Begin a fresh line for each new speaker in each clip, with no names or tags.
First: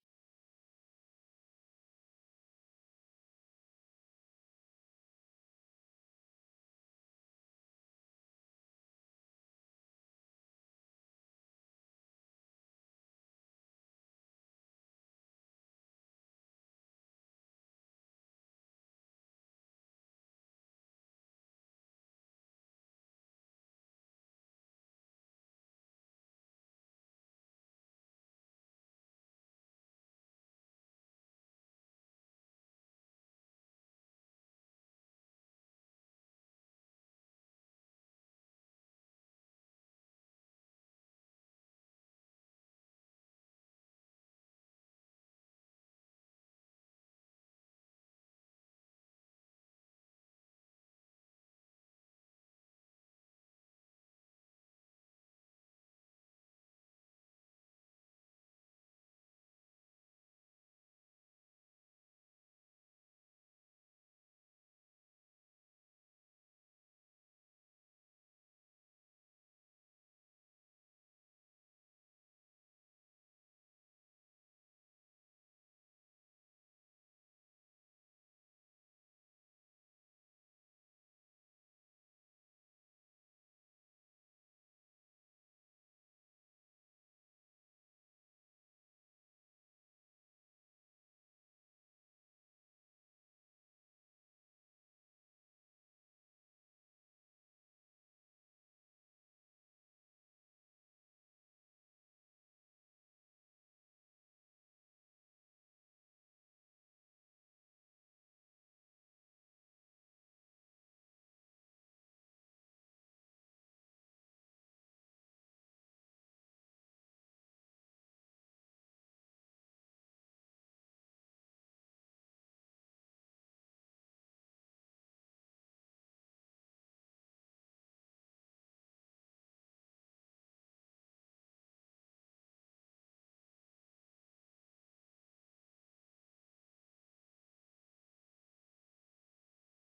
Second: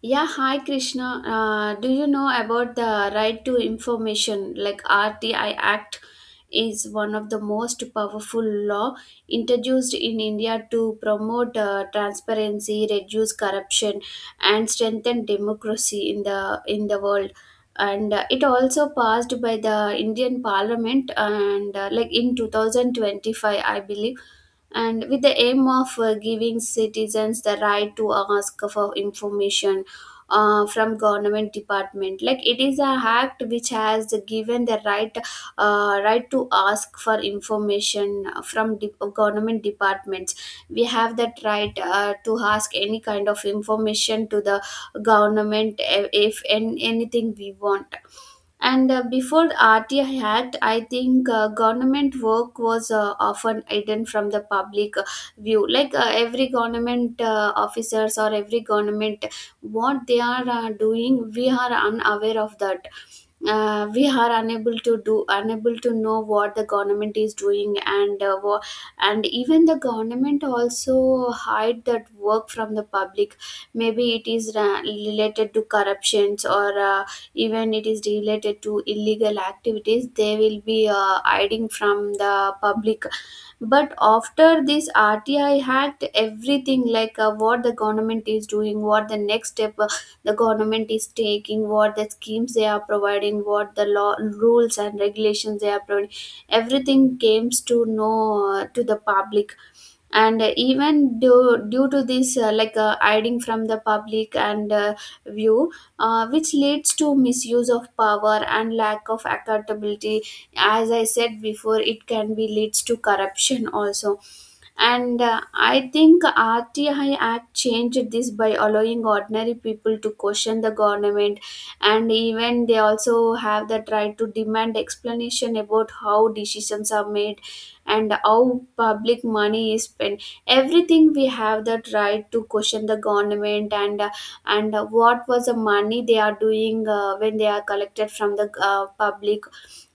Yeah, hi Krishna. Do you know about the right to information? Like RTI Act is one of the most powerful law introduced in India to promote transparency, reduce corruption, and strengthen democracy in the world. And it also passed by the Indian Parliament and like in 2025, I believe, and with the aim of giving citizens the right to ask for information from government department, like it is a act which has given the right right to ask for information from government departments. We have that right to ask any kind of information to the government if anything we want. And before the RTI had, I think government work was often hidden from the public view. Like every government officers or every government, what they are doing, we are unaware of that. We are unable to do, unable to know what the government is doing, and and even the government also hide that work from the public, maybe it is related to corruptions, or even it is related to illegal activities they will be hiding from the public. But after this RTI act, everything, like what the government is doing, what the next step the government is taking, what the schemes they are providing, what the law, rules and regulations they are providing, everything comes to know to the public. And even due to this, like hiding from the public and view, which leads to misuse of power and lack of accountability. As I said before, it can be leads to corruption also. And I think RTI act changed this by allowing ordinary people to question the government, and even they also have that right to demand explanation about how decisions are made and how public money is spent. Everything we have that right to question the government. And what was the money they are doing when they are collected from the public,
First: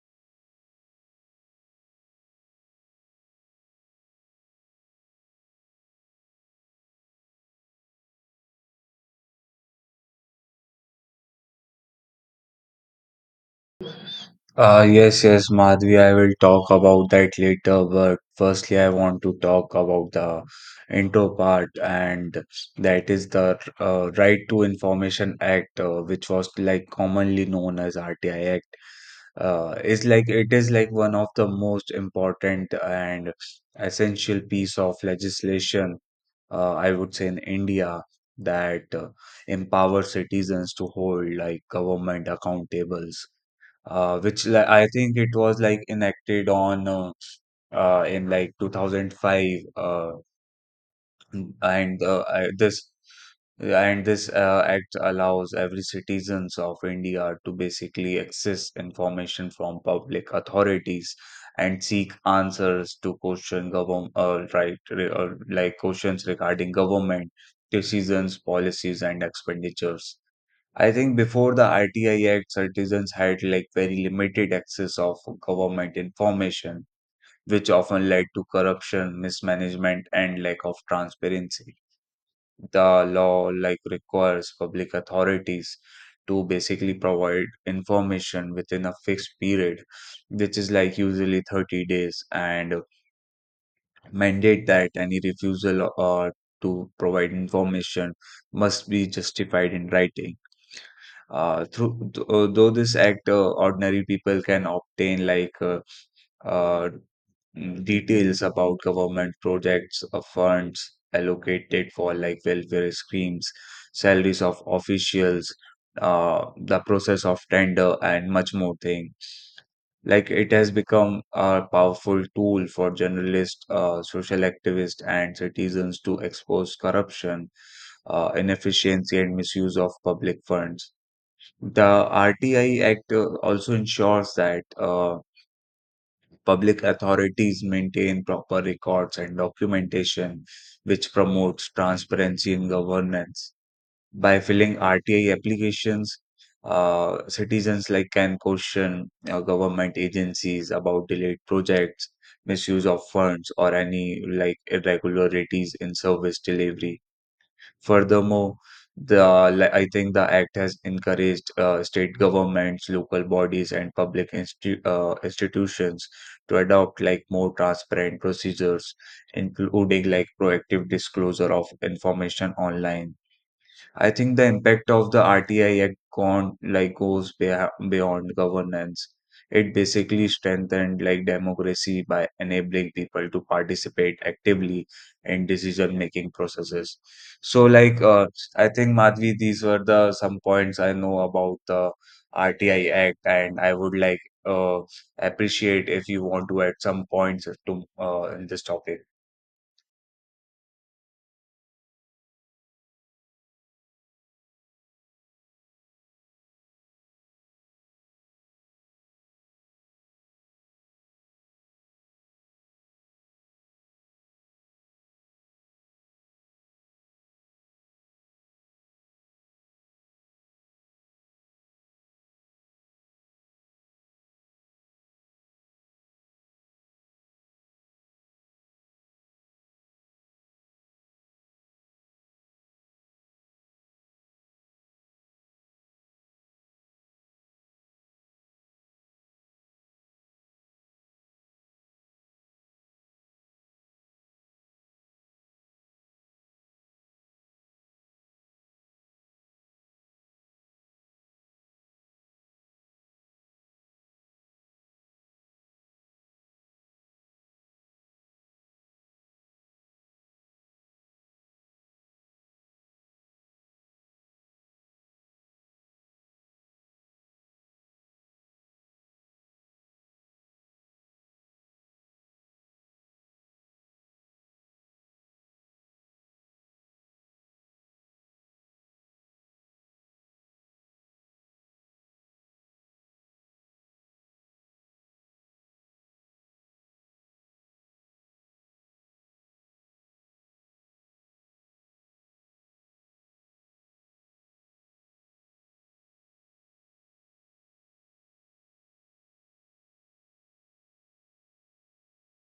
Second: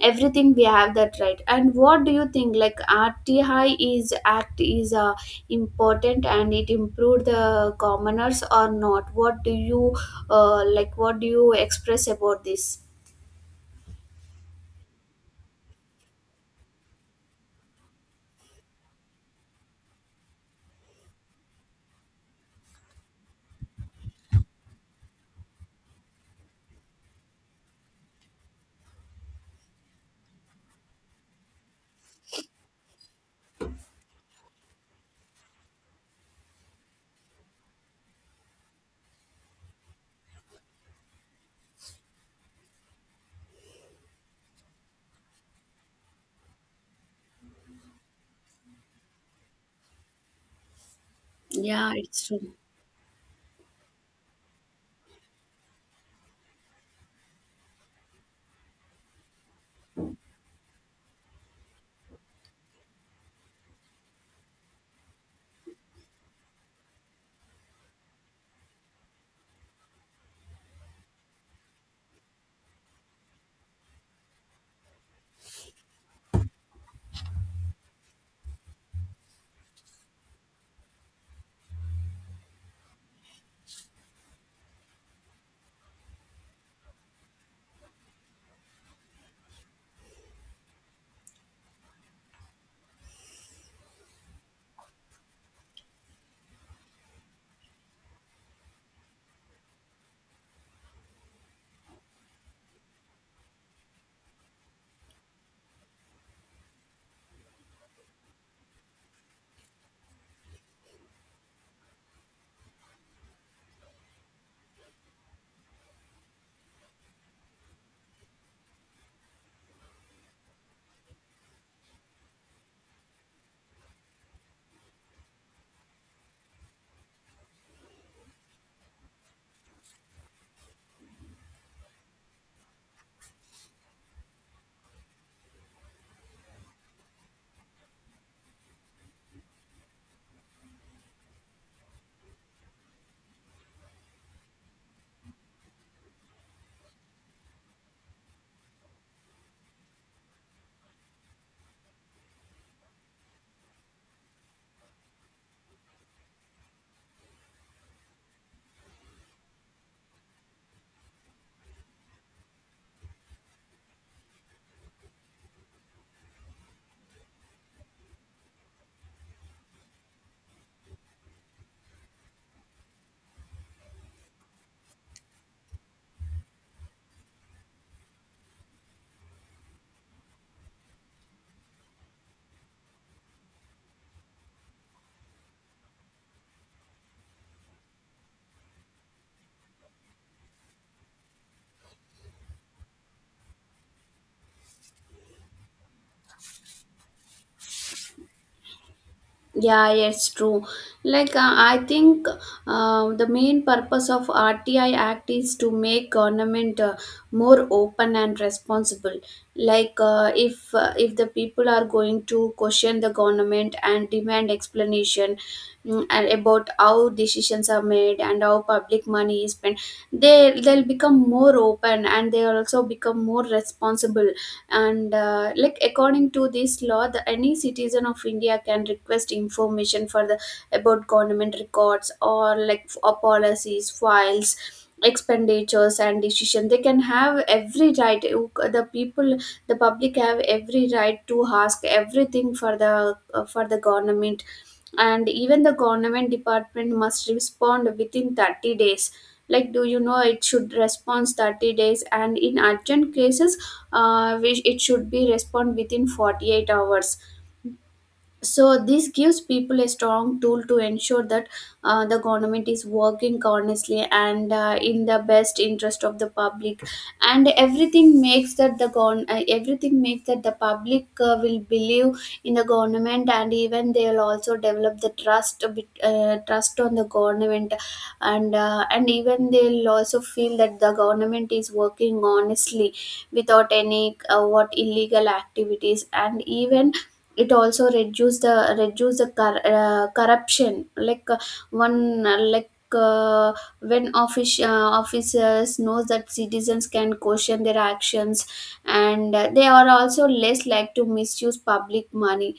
everything we have that right. And what do you think, like RTI is act is important and it improved the commoners or not? What do you, like what do you express about this?
Yes, yes, Madhvi, I will talk about that later, but firstly, I want to talk about the intro part, and that is the Right to Information Act, which was like commonly known as RTI Act. Is like it is like one of the most important and essential piece of legislation, I would say, in India that empowers citizens to hold like government accountable I think it was like enacted on in like 2005, uh,
Yeah,
and uh,
it's
I-
true.
this and this act allows every citizens of India to basically access information from public authorities and seek answers to question government like questions regarding government decisions, policies, and expenditures. I think before the RTI Act, citizens had like very limited access of government information, which often led to corruption, mismanagement, and lack of transparency. The law like requires public authorities to basically provide information within a fixed period, which is like usually 30 days, and mandate that any refusal or to provide information must be justified in writing. Though this act, ordinary people can obtain like uh, details about government projects, funds allocated for like welfare schemes, salaries of officials, the process of tender, and much more thing. Like it has become a powerful tool for journalists, social activists, and citizens to expose corruption, inefficiency, and misuse of public funds. The RTI Act also ensures that public authorities maintain proper records and documentation, which promotes transparency in governance. By filling RTI applications, citizens like can question government agencies about delayed projects, misuse of funds, or any like irregularities in service delivery. Furthermore, I think the act has encouraged state governments, local bodies, and public institutions to adopt like more transparent procedures, including like proactive disclosure of information online. I think the impact of the RTI Act gone like goes beyond governance. It basically strengthened like democracy by enabling people to participate actively in decision making processes. So like uh, I think, Madhvi, these were the some points I know about the RTI Act, and I would like uh, appreciate if you want to add some points to in this topic.
Yeah, it's true. Like, I think the main purpose of RTI Act is to make government more open and responsible. Like, if the people are going to question the government and demand explanation, and about how decisions are made and how public money is spent, they'll become more open and they'll also become more responsible. And like according to this law, the any citizen of India can request information for the, about government records, or like or policies, files, expenditures and decision, they can have every right. The people, the public have every right to ask everything for the, for the government. And even the government department must respond within 30 days. Like, do you know, it should respond 30 days, and in urgent cases, which it should be respond within 48 hours. So this gives people a strong tool to ensure that the government is working honestly and in the best interest of the public. And everything makes that the everything makes that the public will believe in the government, and even they will also develop the trust a bit, trust on the government. And and even they'll also feel that the government is working honestly, without any what illegal activities. And even it also reduce the corruption. Like one like uh, when officers knows that citizens can question their actions, and they are also less like to misuse public money.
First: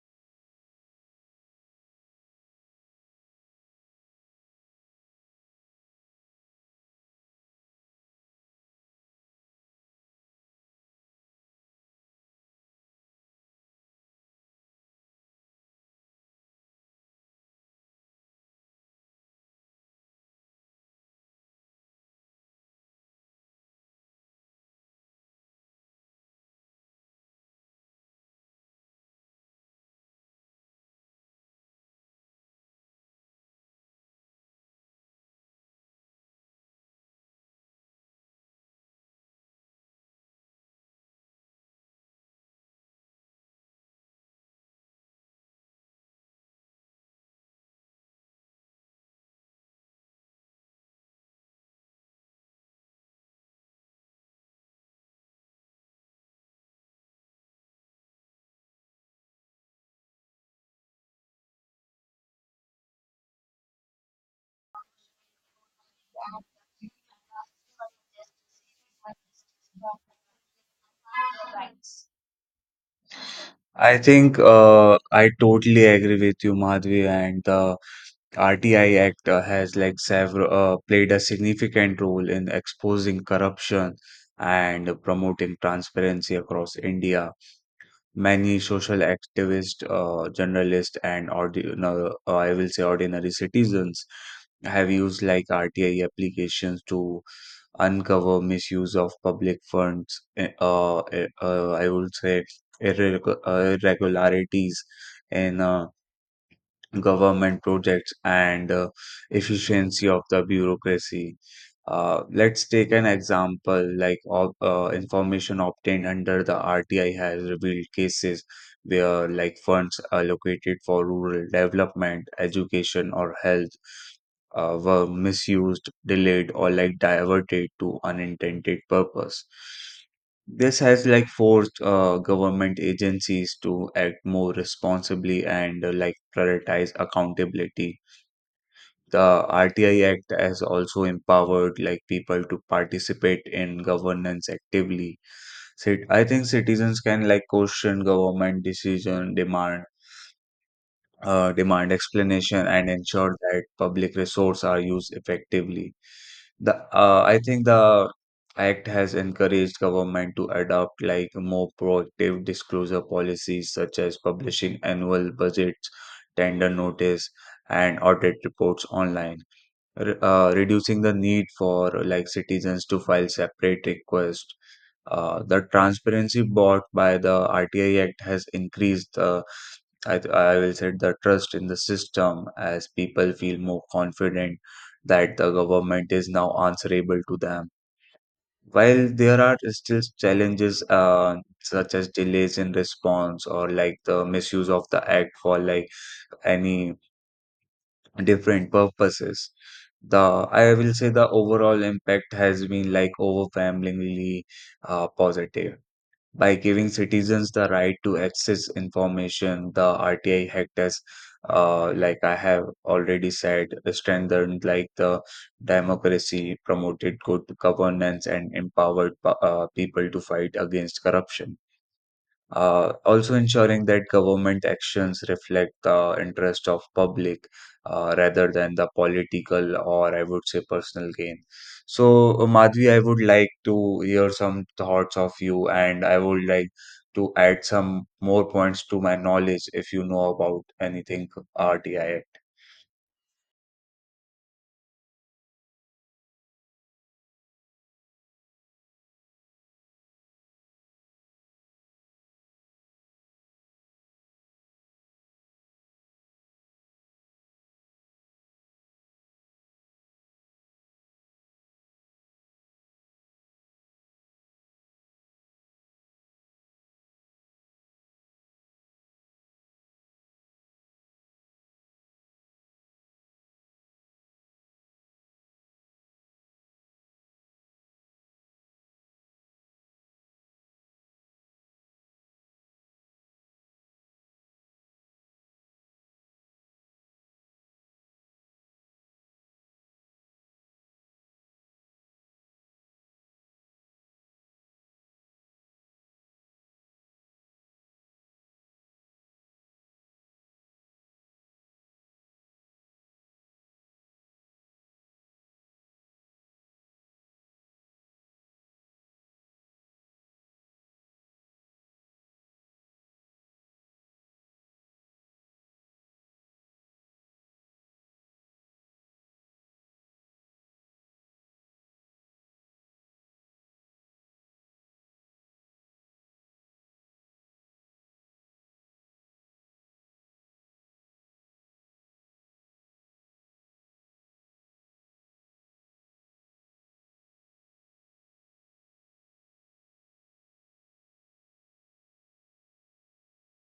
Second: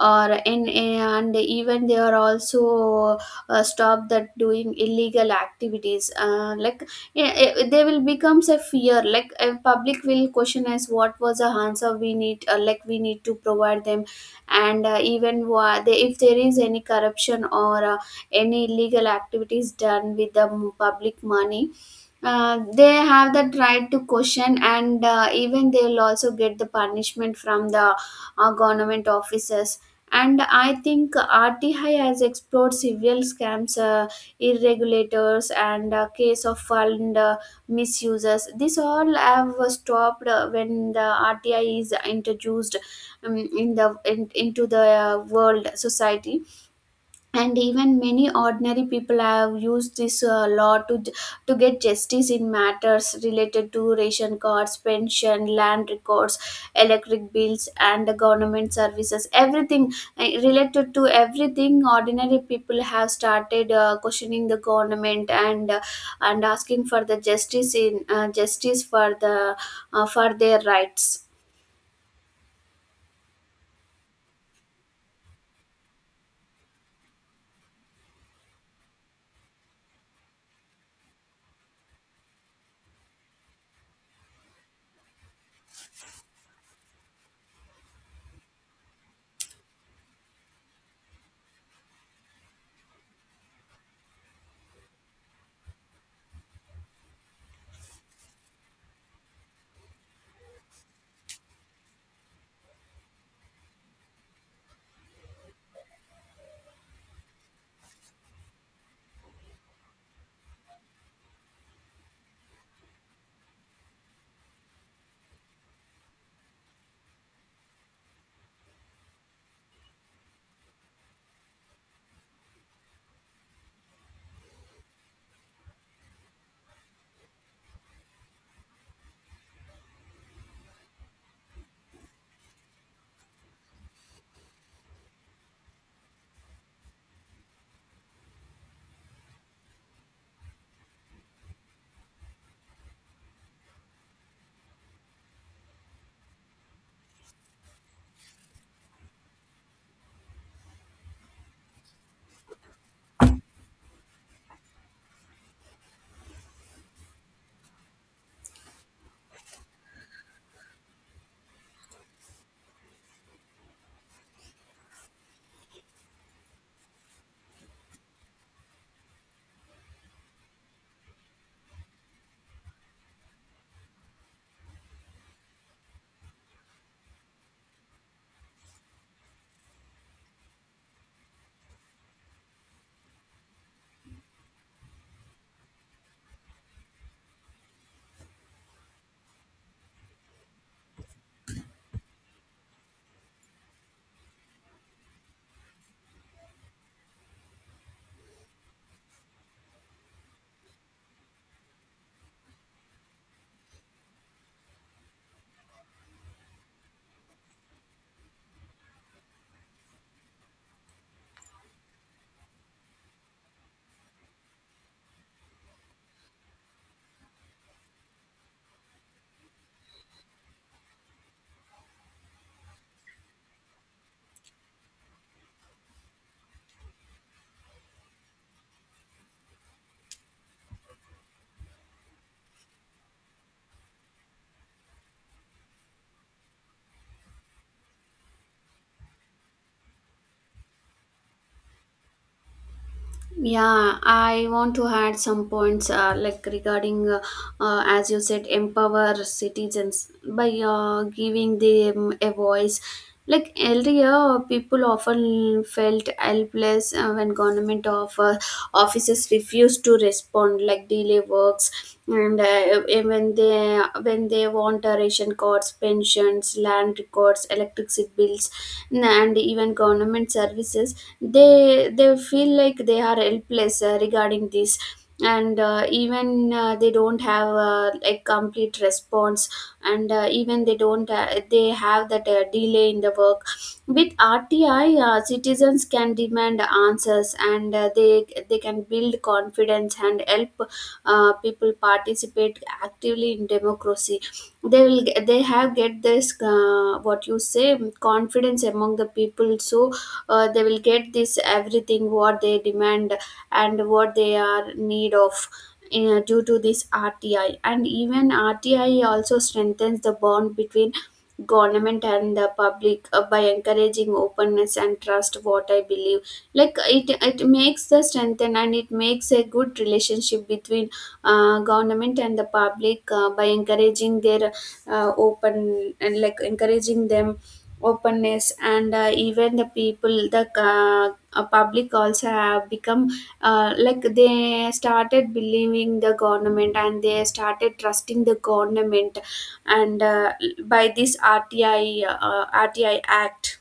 Or, in, and even they are also stop that doing illegal activities. Like, yeah, they will becomes a fear, like a public will question, as what was the answer we need, like we need to provide them. And even if there is any corruption, or any illegal activities done with the public money, they have that right to question. And even they will also get the punishment from the government officers. And I think RTI has explored several scams, irregulators, and case of fund misuses. This all have stopped when the RTI is introduced in the into the world society. And even many ordinary people have used this law to to get justice in matters related to ration cards, pension, land records, electric bills and the government services, everything related to everything. Ordinary people have started questioning the government, and asking for the justice in, justice for the for their rights.
I think I totally agree with you, Madhvi, and the RTI Act has like several played a significant role in exposing corruption and promoting transparency across India. Many social activists, journalists, and ordi- no, I will say ordinary citizens have used like RTI applications to uncover misuse of public funds. I would say irregularities in. Government projects and efficiency of the bureaucracy. Let's take an example like information obtained under the RTI has revealed cases where like funds allocated for rural development, education, or health were misused, delayed, or like diverted to unintended purpose. This has like forced government agencies to act more responsibly and like prioritize accountability. The RTI Act has also empowered like people to participate in governance actively. I think citizens can like question government decision, demand explanation, and ensure that public resources are used effectively. The I think the act has encouraged government to adopt like more proactive disclosure policies such as publishing annual budgets, tender notice, and audit reports online, reducing the need for like citizens to file separate requests. The transparency brought by the RTI Act has increased the I will set the trust in the system as people feel more confident that the government is now answerable to them. While there are still challenges such as delays in response or like the misuse of the act for like any different purposes, the I will say the overall impact has been like overwhelmingly positive. By giving citizens the right to access information, the RTI Act has, like I have already said, strengthened like the democracy, promoted good governance, and empowered people to fight against corruption, also ensuring that government actions reflect the interest of public, rather than the political or I would say personal gain. So, Madhvi, I would like to hear some thoughts of you, and I would like to add some more points to my knowledge if you know about anything RTI.
Yeah, I want to add some points, like regarding, as you said, empower citizens by giving them a voice. Like earlier, people often felt helpless when government offices refused to respond, like delay works, and when they want ration cards, pensions, land government records, electricity bills, and even government services. they they feel like they are helpless regarding this. And even they don't have a complete response, and even they don't they have that delay in the work. With RTI, citizens can demand answers, and they can build confidence and help people participate actively in democracy. They have get this, what you say, confidence among the people. So they will get this everything what they demand and what they are need of due to this RTI. And even RTI also strengthens the bond between government and the public by encouraging openness and trust, what I believe. Like it makes the strengthen, and it makes a good relationship between government and the public by encouraging their open and like encouraging them openness. And even the public also have become like, they started believing the government, and they started trusting the government. And by this RTI act.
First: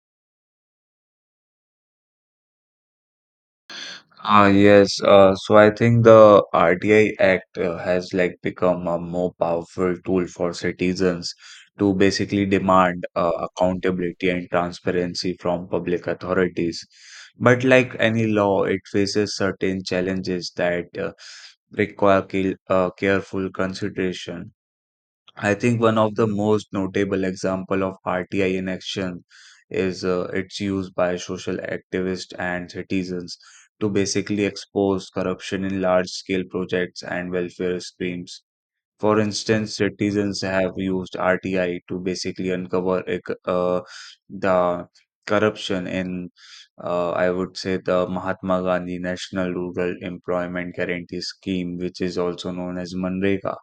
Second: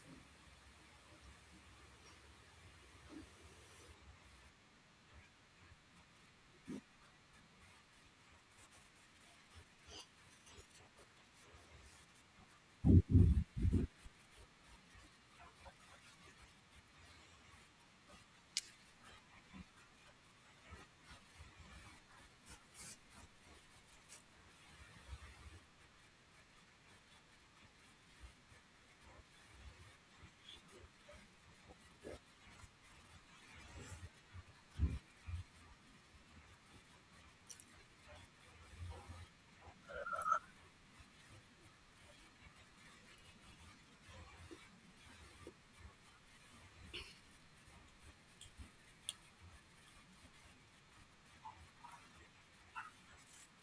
Ah, yes. So I think the RTI Act has like become a more powerful tool for citizens to basically demand accountability and transparency from public authorities. But like any law, it faces certain challenges that require careful consideration. I think one of the most notable example of RTI in action is its use by social activists and citizens to basically expose corruption in large scale projects and welfare schemes. For instance, citizens have used RTI to basically uncover the corruption in, I would say, the Mahatma Gandhi National Rural Employment Guarantee Scheme, which is also known as MNREGA,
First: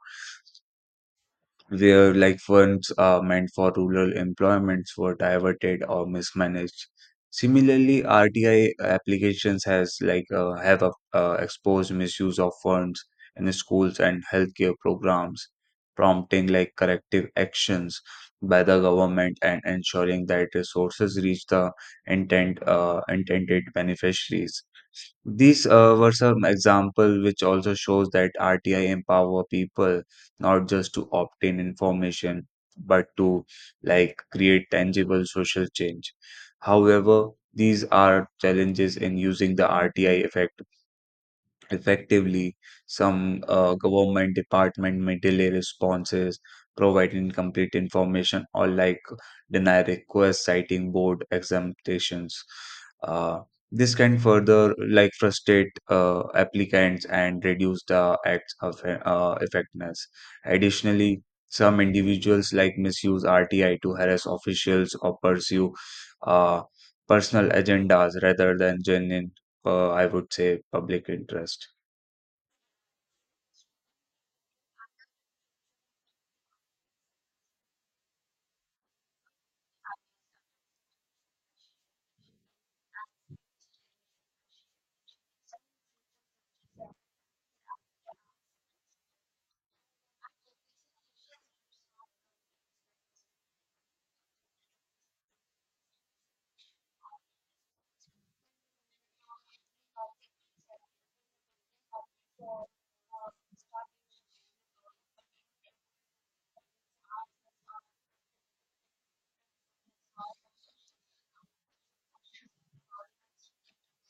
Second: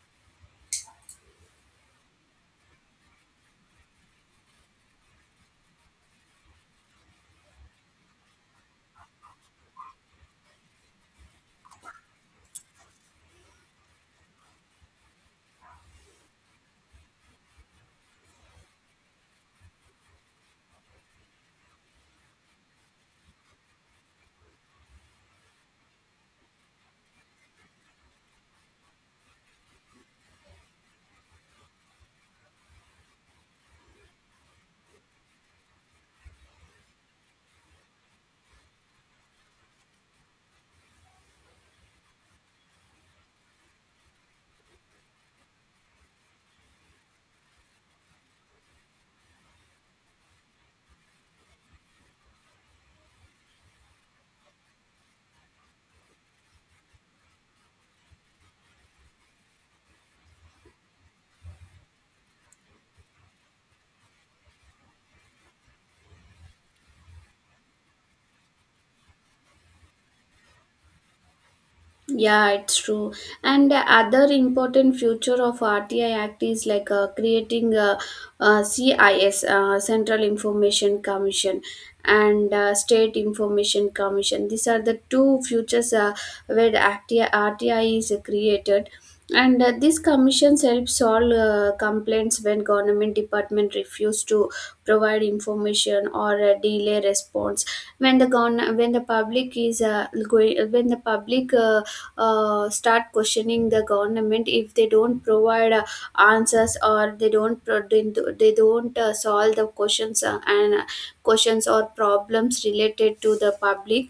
where like funds are meant for rural employments were diverted or mismanaged. Similarly, RTI applications has like have exposed misuse of funds in schools and healthcare programs, prompting like corrective actions by the government and ensuring that resources reach the intent intended beneficiaries. These were some example which also shows that RTI empower people not just to obtain information, but to like create tangible social change. However, these are challenges in using the RTI effect. Effectively, some government department may delay responses, provide incomplete information, or like deny requests citing board exemptions. Uh, this can further like frustrate applicants and reduce the act's effectiveness. Additionally, some individuals like misuse RTI to harass officials or pursue uh, personal agendas rather than genuine, I would say, public interest.
Yeah, it's true. And the other important future of RTI Act is, like creating a CIS, Central Information Commission, and State Information Commission. These are the two futures where the RTI is created. And these commissions help solve complaints when government department refuse to provide information or delay response. When the when the public is going, when the public start questioning the government, if they don't provide answers, or they don't they don't solve the questions, and questions or problems related to the public,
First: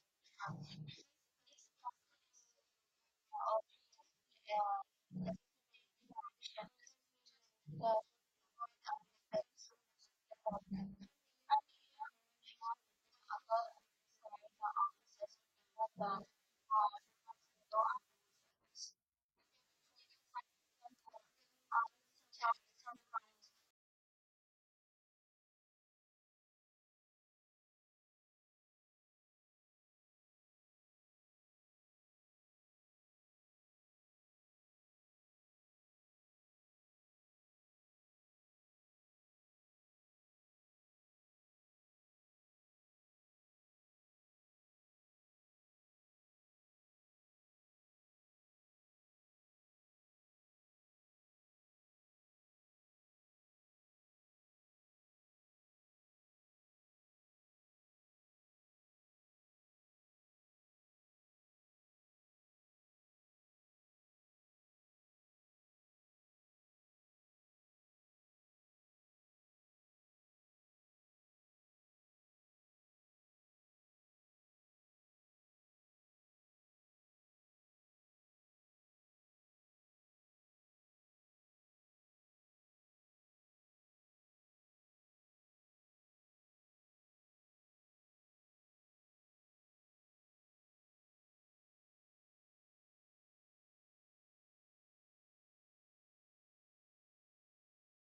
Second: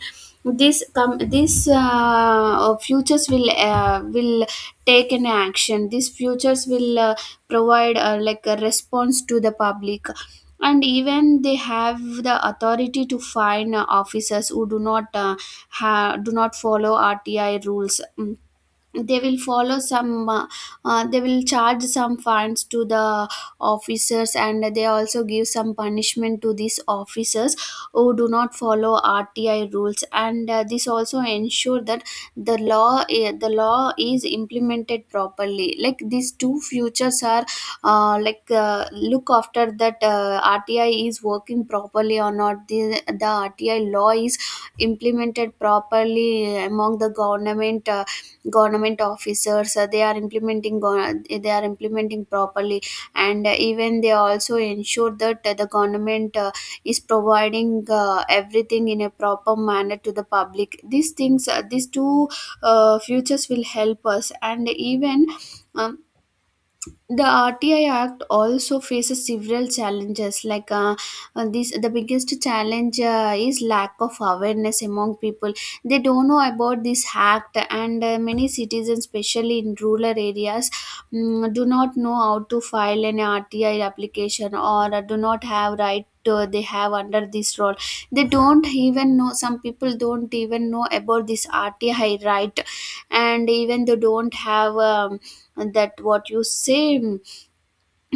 this futures will take an action. These futures will provide like a response to the public. And even they have the authority to fine officers who do not do not follow RTI rules. Mm, they will follow some, they will charge some fines to the officers, and they also give some punishment to these officers who do not follow RTI rules. And this also ensure that the law is implemented properly. Like, these two futures are look after that RTI is working properly or not. The, the RTI law is implemented properly among the government government officers. They are implementing they are implementing properly. And even they also ensure that the government is providing everything in a proper manner to the public. These things, these two futures will help us. And even um, the RTI Act also faces several challenges. Like the biggest challenge is lack of awareness among people. They don't know about this act, and many citizens, especially in rural areas, do not know how to file an RTI application, or do not have right they have under this role. They don't even know, some people don't even know about this RTI right. And even they don't have, that what you say,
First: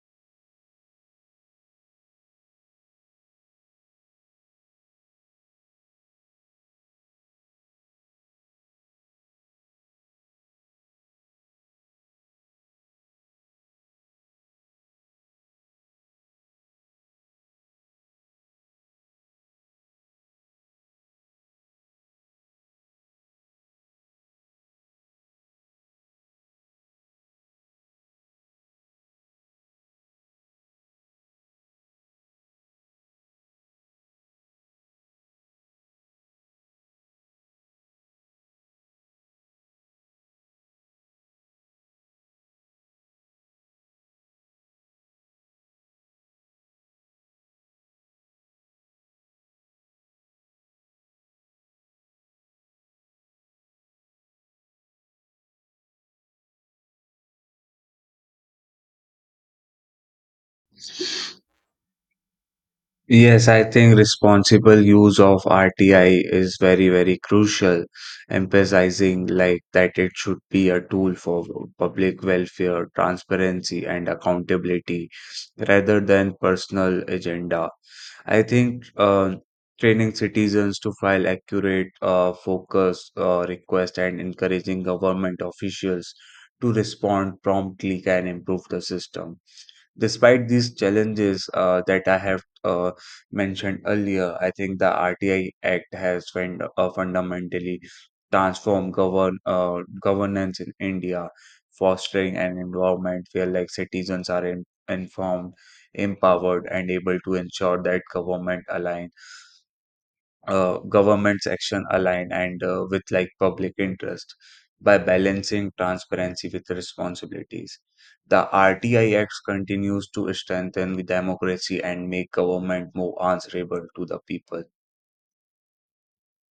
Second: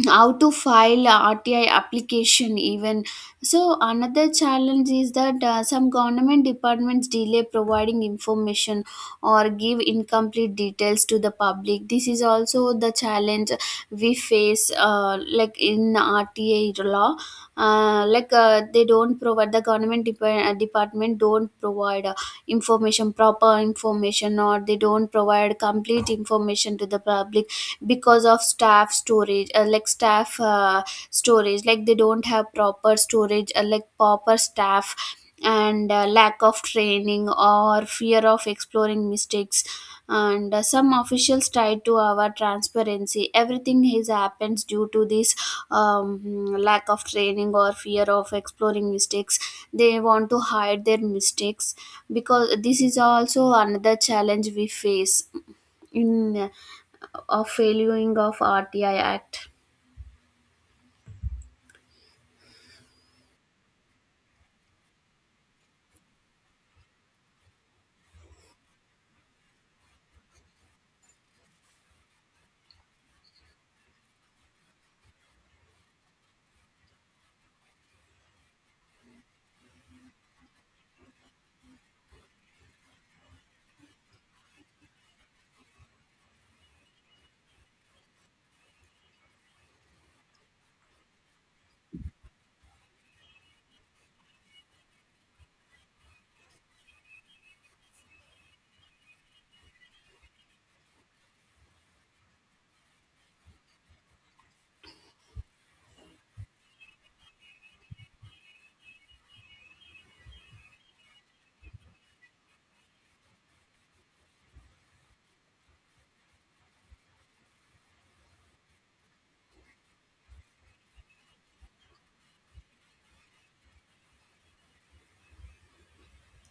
how to file a RTI application even. So another challenge is that some government departments delay providing information or give incomplete details to the public. This is also the challenge we face, like in RTI law. They don't provide, the government department don't provide information, proper information, or they don't provide complete information to the public, because of staff storage, like staff storage, like they don't have proper storage, like proper staff. And lack of training or fear of exploring mistakes. And some officials try to our transparency, everything is happens due to this, lack of training or fear of exploring mistakes. They want to hide their mistakes, because this is also another challenge we face in, of failing of RTI Act.
Yes, I think responsible use of RTI is very, very crucial, emphasizing like that it should be a tool for public welfare, transparency, and accountability rather than personal agenda. I think training citizens to file accurate, focused requests and encouraging government officials to respond promptly can improve the system. Despite these challenges that I have mentioned earlier, I think the RTI Act has fundamentally transformed governance in India, fostering an environment where like citizens are informed, empowered, and able to ensure that government's action align and with like public interest by balancing transparency with responsibilities. The RTI Act continues to strengthen the democracy and make government more answerable to the people.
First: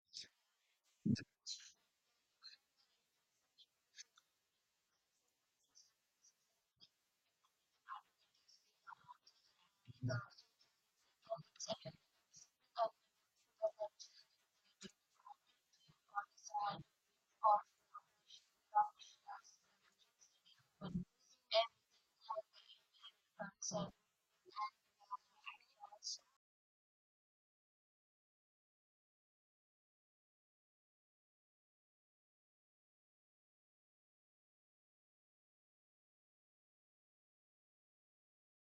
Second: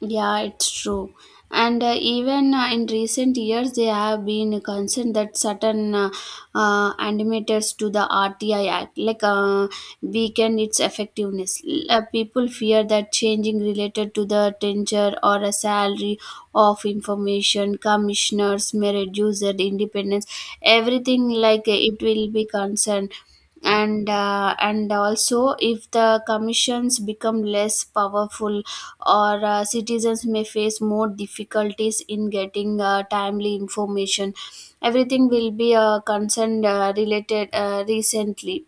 Yeah, it's true. And even in recent years, they have been concerned that certain animators to the RTI Act, like weaken its effectiveness. People fear that changing related to the tenure or a salary of information commissioners may reduce their independence. Everything, like it will be concerned. And and also if the commissions become less powerful, or citizens may face more difficulties in getting timely information, everything will be a concern related recently.